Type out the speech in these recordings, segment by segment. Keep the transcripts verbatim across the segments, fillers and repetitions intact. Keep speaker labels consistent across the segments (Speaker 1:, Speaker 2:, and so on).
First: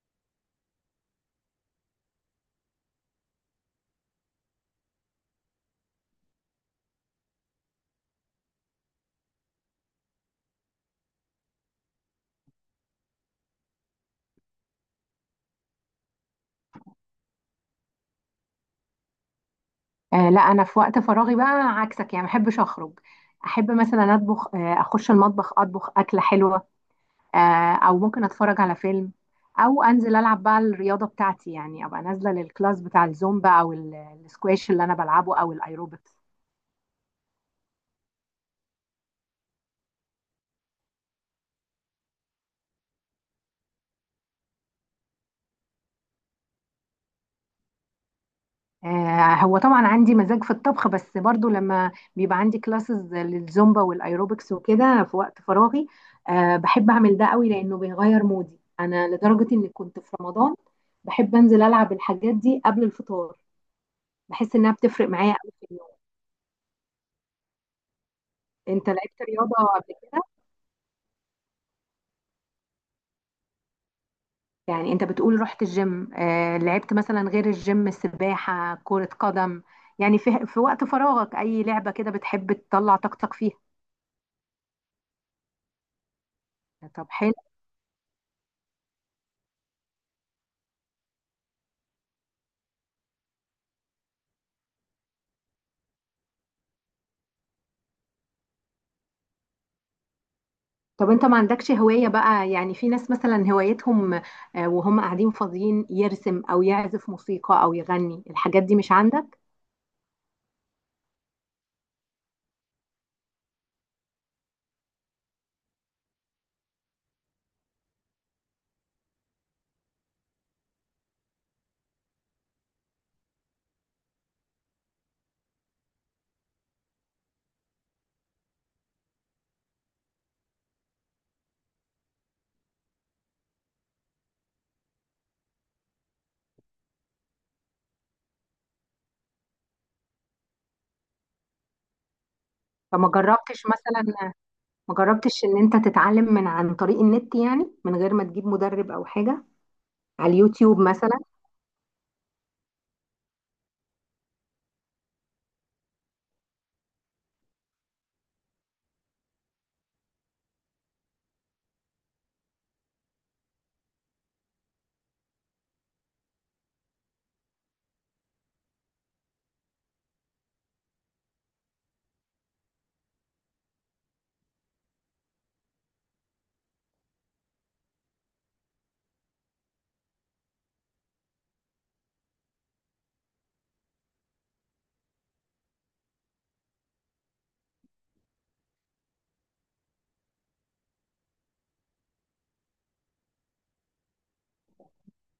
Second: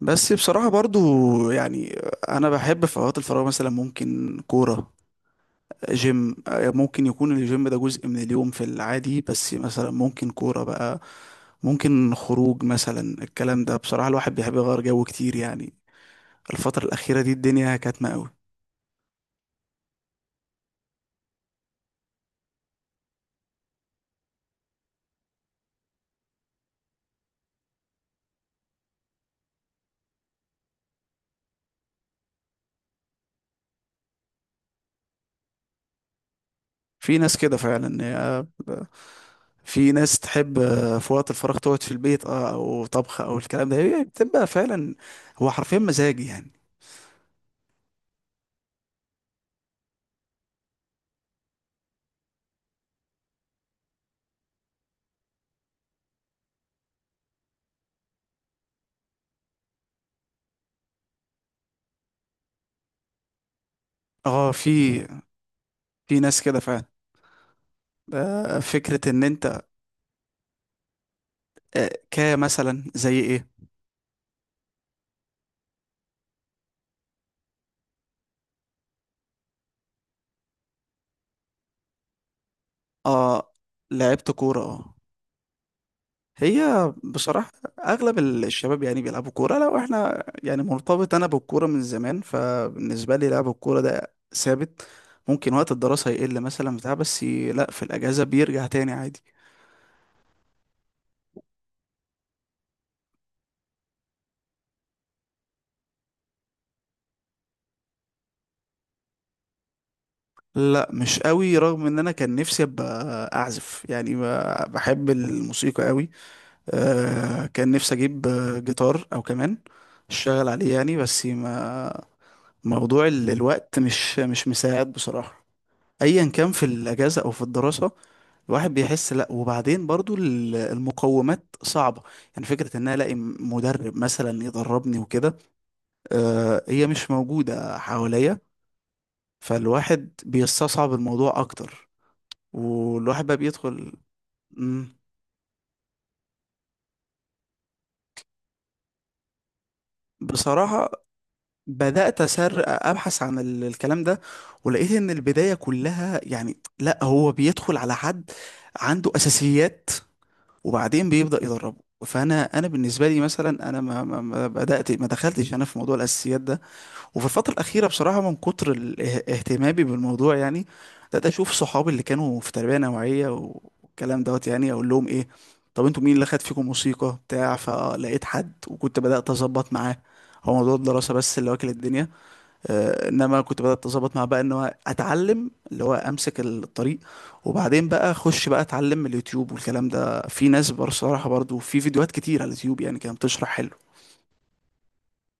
Speaker 1: بس بصراحة برضو، يعني أنا بحب في أوقات الفراغ مثلا ممكن كورة، جيم. ممكن يكون الجيم ده جزء من اليوم في العادي، بس مثلا ممكن كورة بقى، ممكن خروج مثلا. الكلام ده بصراحة الواحد بيحب يغير جو كتير، يعني الفترة الأخيرة دي الدنيا كاتمة قوي.
Speaker 2: آه، لا، انا في وقت فراغي بقى عكسك، يعني ما بحبش اخرج. احب مثلا اطبخ، آه اخش المطبخ اطبخ اكله حلوه. آه او ممكن اتفرج على فيلم، او انزل العب بقى الرياضه بتاعتي، يعني ابقى نازله للكلاس بتاع الزومبا او ال- السكواش اللي انا بلعبه، او الايروبكس.
Speaker 1: في ناس كده فعلا يا- في ناس تحب في وقت الفراغ تقعد في البيت، اه، أو طبخ أو الكلام ده، هي بتبقى فعلا هو حرفيا مزاجي يعني.
Speaker 2: آه، هو طبعا عندي مزاج في الطبخ، بس برضو لما بيبقى عندي كلاسز للزومبا والايروبكس وكده في وقت فراغي، آه، بحب اعمل ده قوي لانه بيغير مودي انا، لدرجة اني كنت في رمضان بحب انزل العب الحاجات دي قبل الفطار.
Speaker 1: اه،
Speaker 2: بحس انها
Speaker 1: في
Speaker 2: بتفرق معايا قوي في اليوم.
Speaker 1: في ناس كده فعلا. آه،
Speaker 2: انت
Speaker 1: فكرة
Speaker 2: لعبت
Speaker 1: ان
Speaker 2: رياضة
Speaker 1: انت
Speaker 2: قبل كده؟
Speaker 1: آه، كمثلا زي ايه.
Speaker 2: يعني انت بتقول رحت الجيم، آه، لعبت مثلا غير الجيم سباحة كرة قدم؟ يعني في في وقت فراغك اي لعبة كده بتحب تطلع طاقتك
Speaker 1: اه،
Speaker 2: فيها؟
Speaker 1: لعبت كورة اه. هي
Speaker 2: طب حلو.
Speaker 1: بصراحة اغلب ال- الشباب يعني بيلعبوا كورة. لو احنا يعني مرتبط انا بالكورة من زمان، فبالنسبة لي لعب الكورة ده ثابت. ممكن وقت الدراسة يقل مثلا بتاع، بس ي- لا في الاجازة بيرجع تاني عادي.
Speaker 2: طب انت ما عندكش هواية بقى؟ يعني في ناس مثلا هوايتهم، آه، وهم قاعدين فاضيين، يرسم او يعزف موسيقى او يغني، الحاجات دي مش عندك؟
Speaker 1: لا، مش قوي، رغم ان انا كان نفسي ابقى اعزف يعني. ب- بحب الموسيقى قوي. آه، كان نفسي اجيب آه، جيتار او كمان، اشتغل عليه يعني، بس ما، موضوع ال- الوقت مش مش مساعد بصراحة، ايا كان في الاجازة او في الدراسة. الواحد بيحس، لا، وبعدين برضو ال- المقومات صعبة. يعني فكرة ان انا الاقي مدرب مثلا يدربني وكده، آه، هي مش موجودة حواليا، فالواحد بيستصعب الموضوع اكتر.
Speaker 2: فما
Speaker 1: والواحد بقى
Speaker 2: جربتش
Speaker 1: بيدخل.
Speaker 2: مثلا ما
Speaker 1: مم.
Speaker 2: جربتش ان انت تتعلم من عن طريق النت، يعني من غير ما تجيب مدرب او حاجة، على اليوتيوب
Speaker 1: بصراحة
Speaker 2: مثلا؟
Speaker 1: بدأت أسر أبحث عن ال- الكلام ده، ولقيت إن البداية كلها يعني، لا هو بيدخل على حد عنده أساسيات وبعدين بيبدأ يدربه. فأنا أنا بالنسبة لي مثلا، أنا ما, ما ما بدأت ما دخلتش أنا في موضوع الأساسيات ده. وفي الفترة الأخيرة بصراحة من كتر ال- اه- اهتمامي بالموضوع يعني، بدأت أشوف صحابي اللي كانوا في تربية نوعية والكلام دوت، يعني أقول لهم إيه، طب أنتوا مين اللي خد فيكم موسيقى بتاع، فلقيت حد وكنت بدأت أظبط معاه. هو موضوع الدراسة بس اللي واكل الدنيا. آه، انما كنت بدات اظبط مع بقى ان هو اتعلم، اللي هو امسك الطريق، وبعدين بقى اخش بقى اتعلم من اليوتيوب والكلام ده. في ناس بصراحه برضو، في فيديوهات كتير على اليوتيوب يعني كانت بتشرح حلو.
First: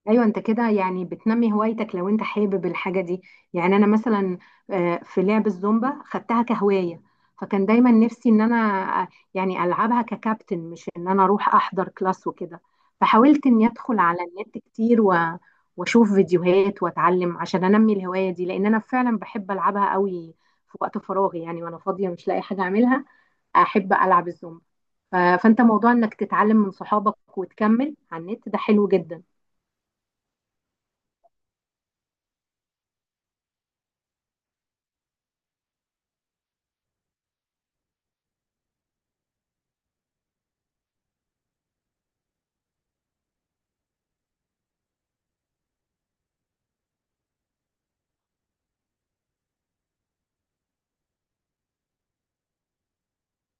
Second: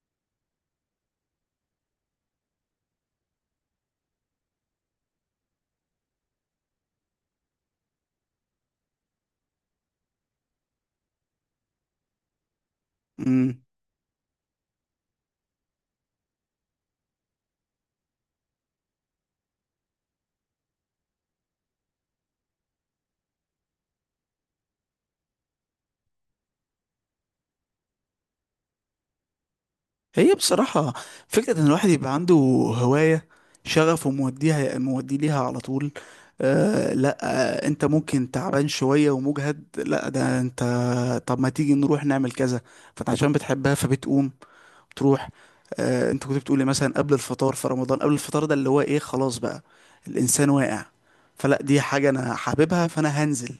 Speaker 2: ايوه، انت كده يعني بتنمي هوايتك لو انت حابب الحاجه دي. يعني انا مثلا، آه، في لعب الزومبا خدتها كهوايه. فكان دايما نفسي ان انا آه، يعني العبها ككابتن، مش ان انا اروح احضر كلاس وكده. فحاولت
Speaker 1: امم
Speaker 2: اني ادخل على النت كتير و... واشوف فيديوهات واتعلم عشان انمي الهوايه دي، لان انا فعلا بحب العبها قوي في وقت فراغي، يعني وانا فاضيه مش لاقي حاجه اعملها احب العب الزومبا. ف... فانت، موضوع انك تتعلم من صحابك وتكمل على النت ده حلو جدا.
Speaker 1: هي بصراحه، فكره ان الواحد يبقى عنده هوايه، شغف، وموديها مودي ليها على طول. آه لا، آه، انت ممكن تعبان شويه ومجهد، لا ده انت، طب ما تيجي نروح نعمل كذا. فانت عشان بتحبها فبتقوم تروح. آه، انت كنت بتقولي مثلا قبل الفطار في رمضان، قبل الفطار ده اللي هو ايه، خلاص بقى الانسان واقع، فلا دي حاجة انا حاببها فانا هنزل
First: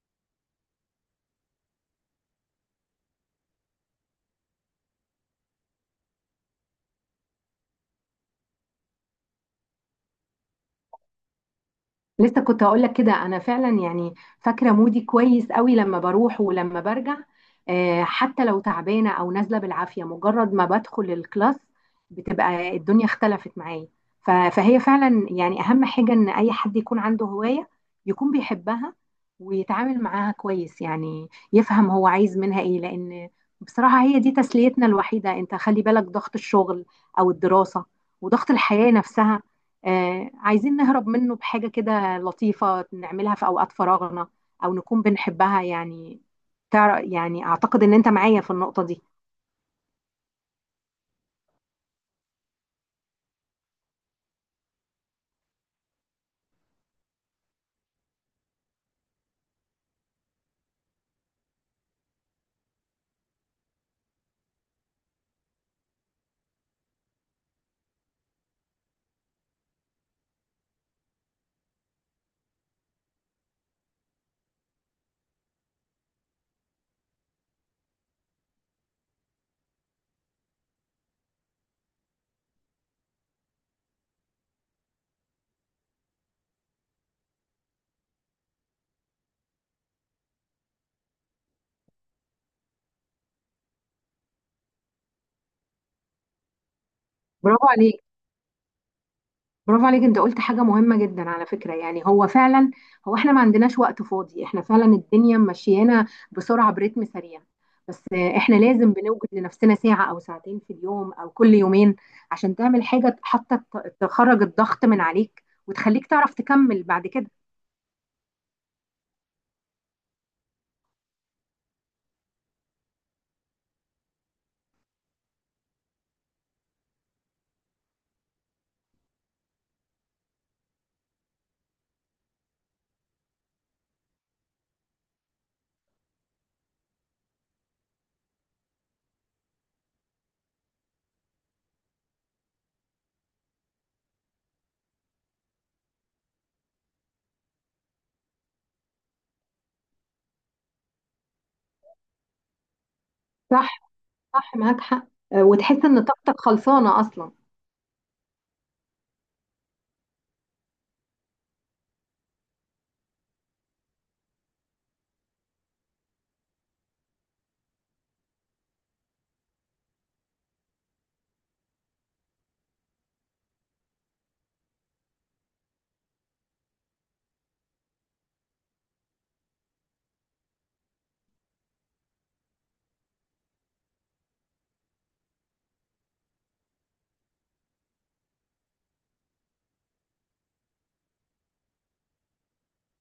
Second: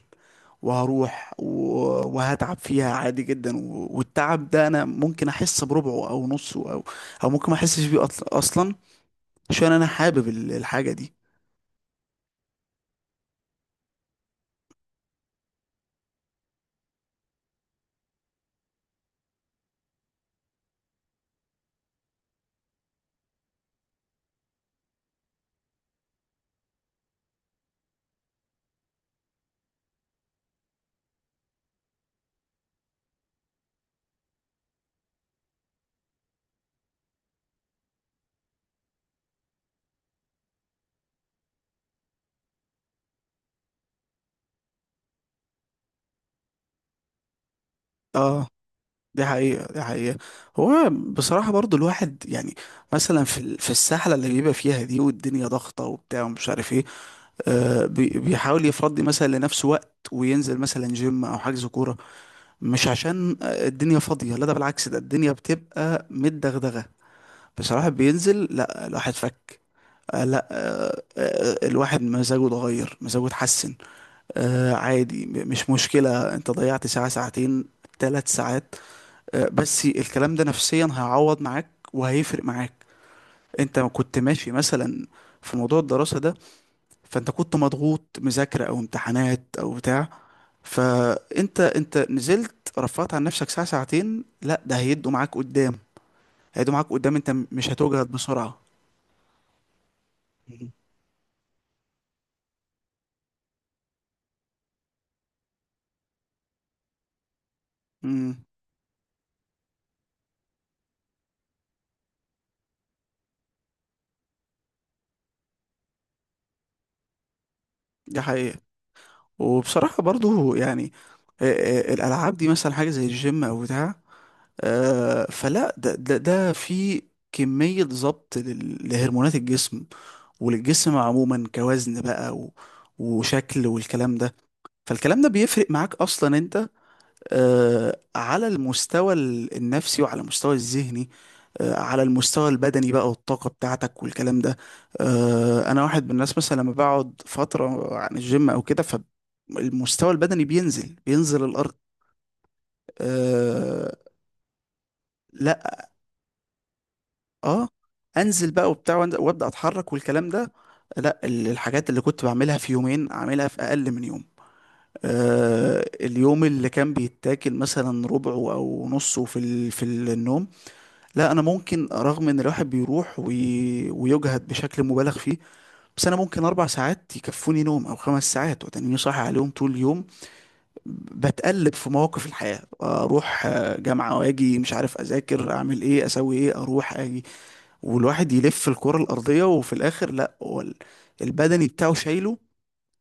Speaker 1: وهروح و- وهتعب فيها عادي جدا، و- والتعب ده انا ممكن احس بربعه او نصه، او او ممكن ما احسش بيه أطل- اصلا، عشان انا حابب ال- الحاجة دي.
Speaker 2: لسه كنت هقول لك كده. انا فعلا يعني فاكره مودي كويس قوي لما بروح ولما برجع. آه، حتى لو تعبانه او نازله بالعافيه، مجرد ما بدخل الكلاس بتبقى الدنيا اختلفت معايا. ف- فهي فعلا يعني اهم حاجه ان اي حد يكون عنده هوايه، يكون بيحبها ويتعامل معاها كويس، يعني يفهم هو عايز منها ايه، لان بصراحه هي دي تسليتنا الوحيده. انت خلي بالك، ضغط الشغل او الدراسه وضغط الحياه نفسها، آه، عايزين نهرب منه بحاجه كده لطيفة نعملها في أوقات فراغنا، أو نكون بنحبها يعني. تعرف؟ يعني أعتقد إن أنت معايا
Speaker 1: اه،
Speaker 2: في النقطة دي.
Speaker 1: دي حقيقة دي حقيقة هو بصراحة برضو الواحد يعني، مثلا في ال- في السحلة اللي بيبقى فيها دي، والدنيا ضغطة وبتاع ومش عارف ايه، آه، بي- بيحاول يفضي مثلا لنفسه وقت وينزل مثلا جيم او حجز كوره. مش عشان آه، الدنيا فاضيه، لا ده بالعكس، ده الدنيا بتبقى متدغدغه بصراحه بينزل. لا، الواحد فك، آه، لا آه، آه، الواحد مزاجه اتغير، مزاجه اتحسن. آه، عادي، م- مش مشكله انت ضيعت ساعه، ساعتين، ثلاث ساعات، آه، بس الكلام ده نفسيا هيعوض معاك وهيفرق معاك. انت كنت ماشي مثلا في موضوع الدراسه ده، فانت كنت مضغوط مذاكرة او امتحانات او بتاع، فانت انت نزلت رفعت عن نفسك ساعة ساعتين، لا ده هيدوا معاك قدام، هيدوا معاك قدام، انت م-
Speaker 2: برافو
Speaker 1: مش
Speaker 2: عليك،
Speaker 1: هتوجد بسرعة.
Speaker 2: برافو عليك. أنت قلت حاجة مهمة جدا على فكرة، يعني هو فعلا. هو إحنا ما عندناش وقت فاضي، إحنا فعلا الدنيا ماشيانا بسرعة، برتم سريع. بس
Speaker 1: امم
Speaker 2: إحنا لازم بنوجد لنفسنا ساعة أو ساعتين في اليوم أو كل يومين، عشان تعمل حاجة حتى ت- تخرج الضغط من عليك وتخليك تعرف تكمل بعد كده.
Speaker 1: دي حقيقة. وبصراحة برضو يعني، آه، آه، الالعاب دي مثلا، حاجة زي الجيم او بتاع، آه، فلا ده ده ده في كمية ضبط لل- لهرمونات الجسم، وللجسم عموما كوزن بقى، و... وشكل والكلام ده. فالكلام ده بيفرق معاك اصلا انت، آه، على المستوى ال- النفسي وعلى المستوى الذهني، آه، على المستوى البدني بقى والطاقة بتاعتك والكلام ده. آه، أنا واحد من الناس مثلا، لما بقعد فترة عن الجيم أو كده فالمستوى البدني بينزل بينزل الأرض.
Speaker 2: صح،
Speaker 1: أه،
Speaker 2: صح، معاك حق. آه، وتحس
Speaker 1: لا،
Speaker 2: إن طاقتك خلصانة أصلا.
Speaker 1: اه، انزل بقى وبتاع وأنزل- وابدا اتحرك والكلام ده، لا ال- الحاجات اللي كنت بعملها في يومين اعملها في اقل من يوم. أه، اليوم اللي كان بيتاكل مثلا ربعه او نصه في ال- في النوم، لا انا ممكن، رغم ان الواحد بيروح وي... ويجهد بشكل مبالغ فيه، بس انا ممكن اربع ساعات يكفوني نوم او خمس ساعات وتنيني صاحي عليهم طول اليوم. بتقلب في مواقف الحياة، اروح آه، جامعة واجي مش عارف اذاكر اعمل ايه اسوي ايه اروح اجي، والواحد يلف الكرة الارضية، وفي الاخر لا، هو ال- البدني بتاعه شايله.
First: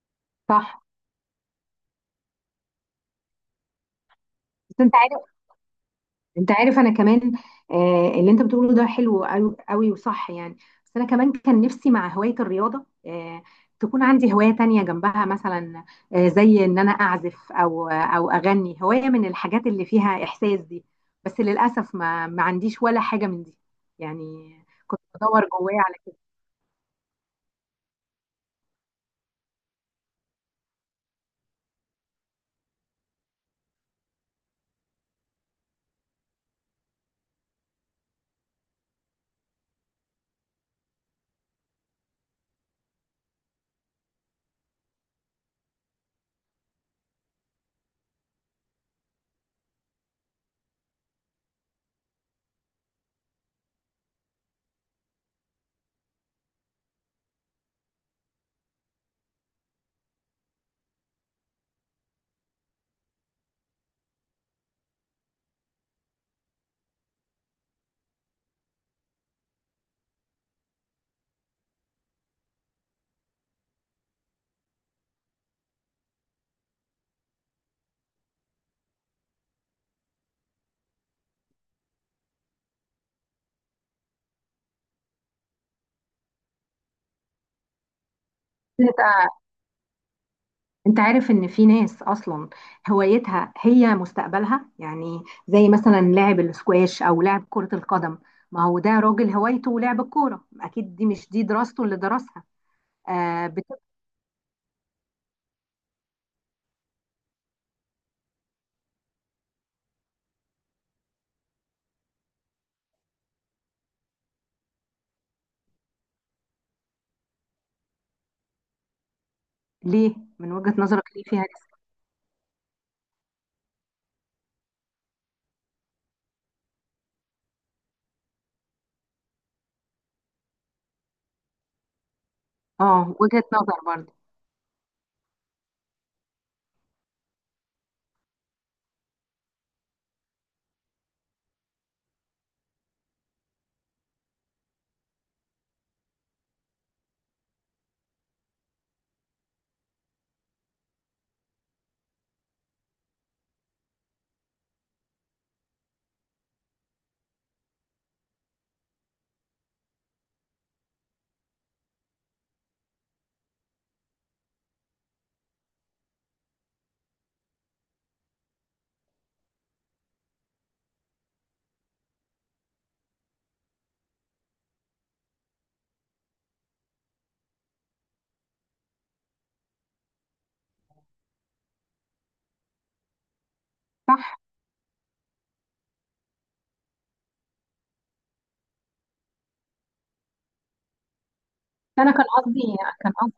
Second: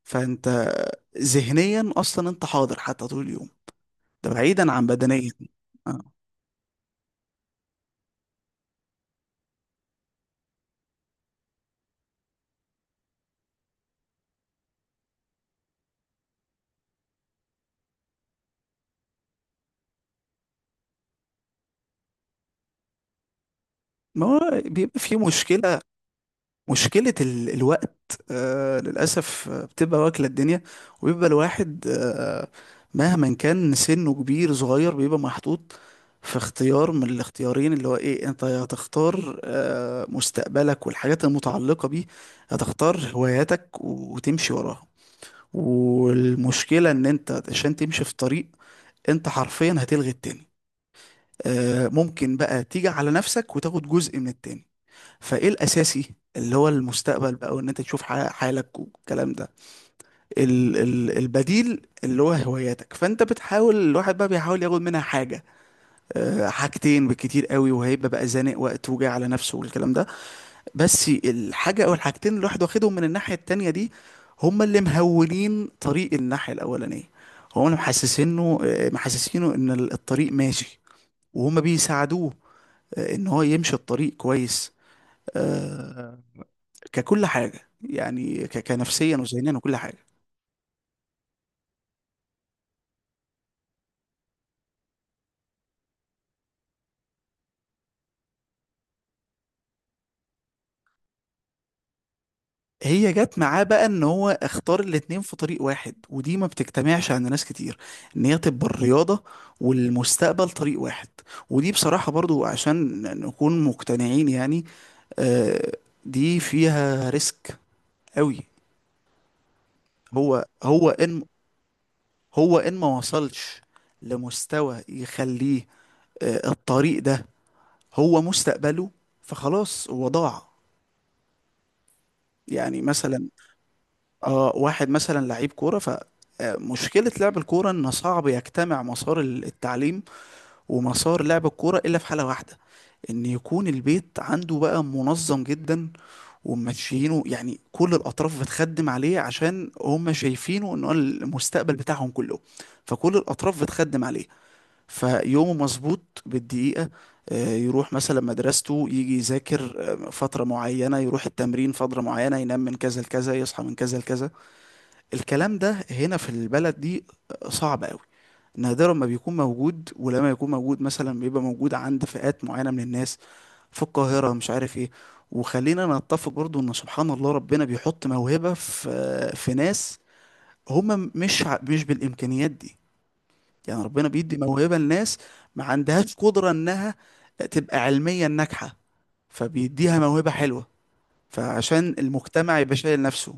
Speaker 1: فانت
Speaker 2: صح.
Speaker 1: ذهنيا اصلا انت حاضر حتى طول اليوم، ده بعيدا
Speaker 2: بس
Speaker 1: عن
Speaker 2: انت
Speaker 1: بدنيا.
Speaker 2: عارف
Speaker 1: آه.
Speaker 2: انت عارف انا كمان، آه اللي انت بتقوله ده حلو قوي قوي وصح يعني. بس انا كمان كان نفسي مع هواية الرياضة، آه تكون عندي هواية تانية جنبها مثلا، آه زي ان انا اعزف او او اغني، هواية من الحاجات اللي فيها احساس دي. بس للاسف ما ما عنديش ولا حاجة من دي
Speaker 1: ما
Speaker 2: يعني.
Speaker 1: هو بيبقى
Speaker 2: كنت
Speaker 1: في
Speaker 2: بدور جوايا
Speaker 1: مشكلة،
Speaker 2: على
Speaker 1: مشكلة ال- الوقت، آه للأسف، آه، بتبقى واكلة الدنيا. وبيبقى الواحد، آه، مهما كان سنه كبير صغير بيبقى محطوط في اختيار من الاختيارين، اللي هو ايه، انت يا هتختار آه مستقبلك والحاجات المتعلقة بيه، هتختار هواياتك وتمشي وراها. والمشكلة ان انت عشان تمشي في طريق، انت حرفيا هتلغي التاني. آه ممكن بقى تيجي على نفسك وتاخد جزء من التاني. فايه الاساسي اللي هو المستقبل بقى، وان انت تشوف ح- حالك والكلام ده، ال ال البديل اللي هو هواياتك، فانت بتحاول، الواحد بقى بيحاول ياخد منها حاجه، أه، حاجتين بالكتير قوي، وهيبقى بقى زانق وقت وجاي على نفسه والكلام ده. بس الحاجه او الحاجتين اللي الواحد واخدهم من الناحيه التانيه دي، هما اللي مهولين طريق الناحيه الاولانيه، هما اللي محسسينه آه، محسسينه ان الطريق ماشي، وهما بيساعدوه آه، ان هو يمشي الطريق كويس، آه، ككل حاجة يعني، ك... كنفسيا
Speaker 2: كده.
Speaker 1: وذهنيا وكل حاجة.
Speaker 2: انت عارف ان في ناس اصلا هوايتها هي مستقبلها، يعني زي مثلا لاعب الاسكواش او لاعب كرة القدم. ما هو ده راجل هوايته لعب الكورة، اكيد دي مش دي دراسته اللي درسها.
Speaker 1: هي جت
Speaker 2: آه
Speaker 1: معاه
Speaker 2: بت...
Speaker 1: بقى، ان هو اختار الاتنين في طريق واحد، ودي ما بتجتمعش عند ناس كتير، ان هي تبقى الرياضة والمستقبل طريق واحد. ودي بصراحة برضو، عشان نكون مقتنعين يعني، آه دي فيها ريسك قوي.
Speaker 2: ليه
Speaker 1: هو
Speaker 2: من وجهة
Speaker 1: هو
Speaker 2: نظرك،
Speaker 1: ان
Speaker 2: ليه فيها ريسك؟
Speaker 1: هو ان ما وصلش لمستوى يخليه، آه الطريق ده هو مستقبله، فخلاص هو ضاع. يعني
Speaker 2: اه،
Speaker 1: مثلا
Speaker 2: وجهة نظر برضه
Speaker 1: اه، واحد مثلا لعيب كورة ف، آه، مشكلة لعب الكورة إن صعب يجتمع مسار ال- التعليم ومسار لعب الكورة، إلا في حالة واحدة، إن يكون البيت عنده بقى منظم جدا وماشيينه، يعني كل الأطراف بتخدم عليه عشان هم شايفينه إن هو المستقبل بتاعهم كله، فكل الأطراف بتخدم عليه، فيومه مظبوط بالدقيقة، آه، يروح مثلا مدرسته يجي يذاكر آه، فترة معينة، يروح التمرين فترة معينة، ينام من كذا لكذا، يصحى من كذا لكذا. الكلام ده هنا في البلد دي صعب قوي، نادرا ما بيكون موجود، ولما يكون موجود مثلا بيبقى موجود عند فئات معينة من الناس في القاهرة، مش عارف ايه. وخلينا نتفق برضو ان سبحان الله ربنا بيحط موهبة في في ناس هم مش ع- مش بالامكانيات دي، يعني ربنا بيدي
Speaker 2: صح.
Speaker 1: موهبة لناس ما عندهاش قدرة انها تبقى علميا ناجحة، فبيديها موهبة حلوة، فعشان
Speaker 2: انا كان
Speaker 1: المجتمع
Speaker 2: قصدي
Speaker 1: يبقى شايل
Speaker 2: كان
Speaker 1: نفسه.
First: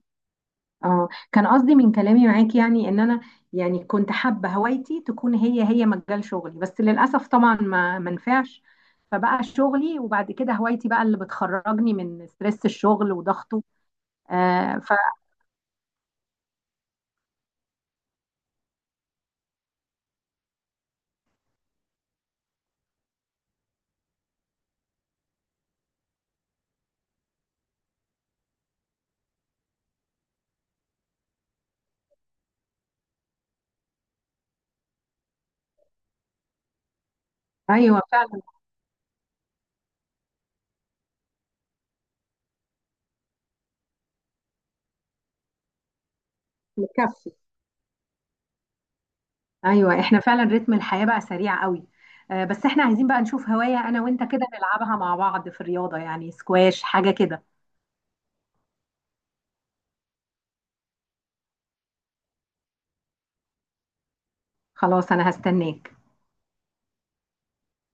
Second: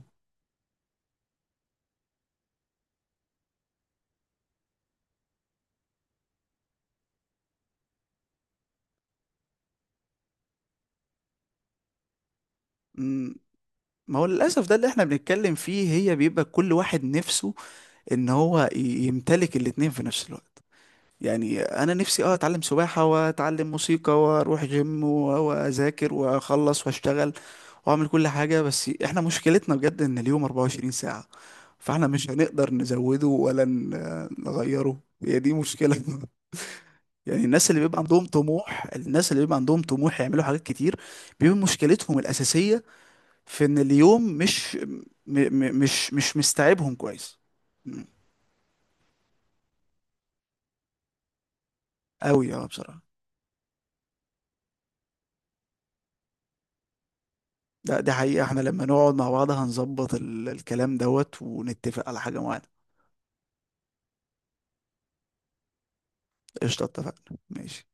Speaker 2: اه كان قصدي من كلامي معاكي، يعني ان انا يعني كنت حابه هوايتي تكون هي هي مجال شغلي، بس للاسف طبعا ما ما نفعش. فبقى شغلي، وبعد كده هوايتي بقى اللي بتخرجني من ستريس الشغل وضغطه.
Speaker 1: ما هو للأسف ده
Speaker 2: آه
Speaker 1: اللي احنا بنتكلم فيه، هي بيبقى كل واحد نفسه ان هو ي- يمتلك الاتنين في نفس الوقت. يعني انا نفسي اه، اتعلم سباحة واتعلم موسيقى واروح جيم و- واذاكر واخلص واشتغل واعمل كل حاجة، بس احنا مشكلتنا بجد ان اليوم أربعة وعشرين ساعة، فاحنا مش هنقدر نزوده ولا ن- نغيره، هي دي مشكلة. يعني الناس اللي بيبقى
Speaker 2: فايوه
Speaker 1: عندهم
Speaker 2: فعلا.
Speaker 1: طموح الناس اللي بيبقى عندهم طموح يعملوا حاجات كتير بيبقى مشكلتهم الأساسية في ان اليوم مش م م مش مش مستوعبهم
Speaker 2: مكفي.
Speaker 1: كويس
Speaker 2: ايوه، احنا فعلا رتم الحياه بقى سريع قوي. آه
Speaker 1: قوي. اه
Speaker 2: بس احنا
Speaker 1: بصراحة.
Speaker 2: عايزين بقى نشوف هوايه انا وانت كده نلعبها مع بعض في الرياضه، يعني سكواش حاجه كده.
Speaker 1: ده دي حقيقة، احنا لما نقعد مع بعض هنظبط ال- الكلام دوت ونتفق على حاجة معينة.
Speaker 2: خلاص، انا هستناك.
Speaker 1: قشطة، اتفقنا، ماشي.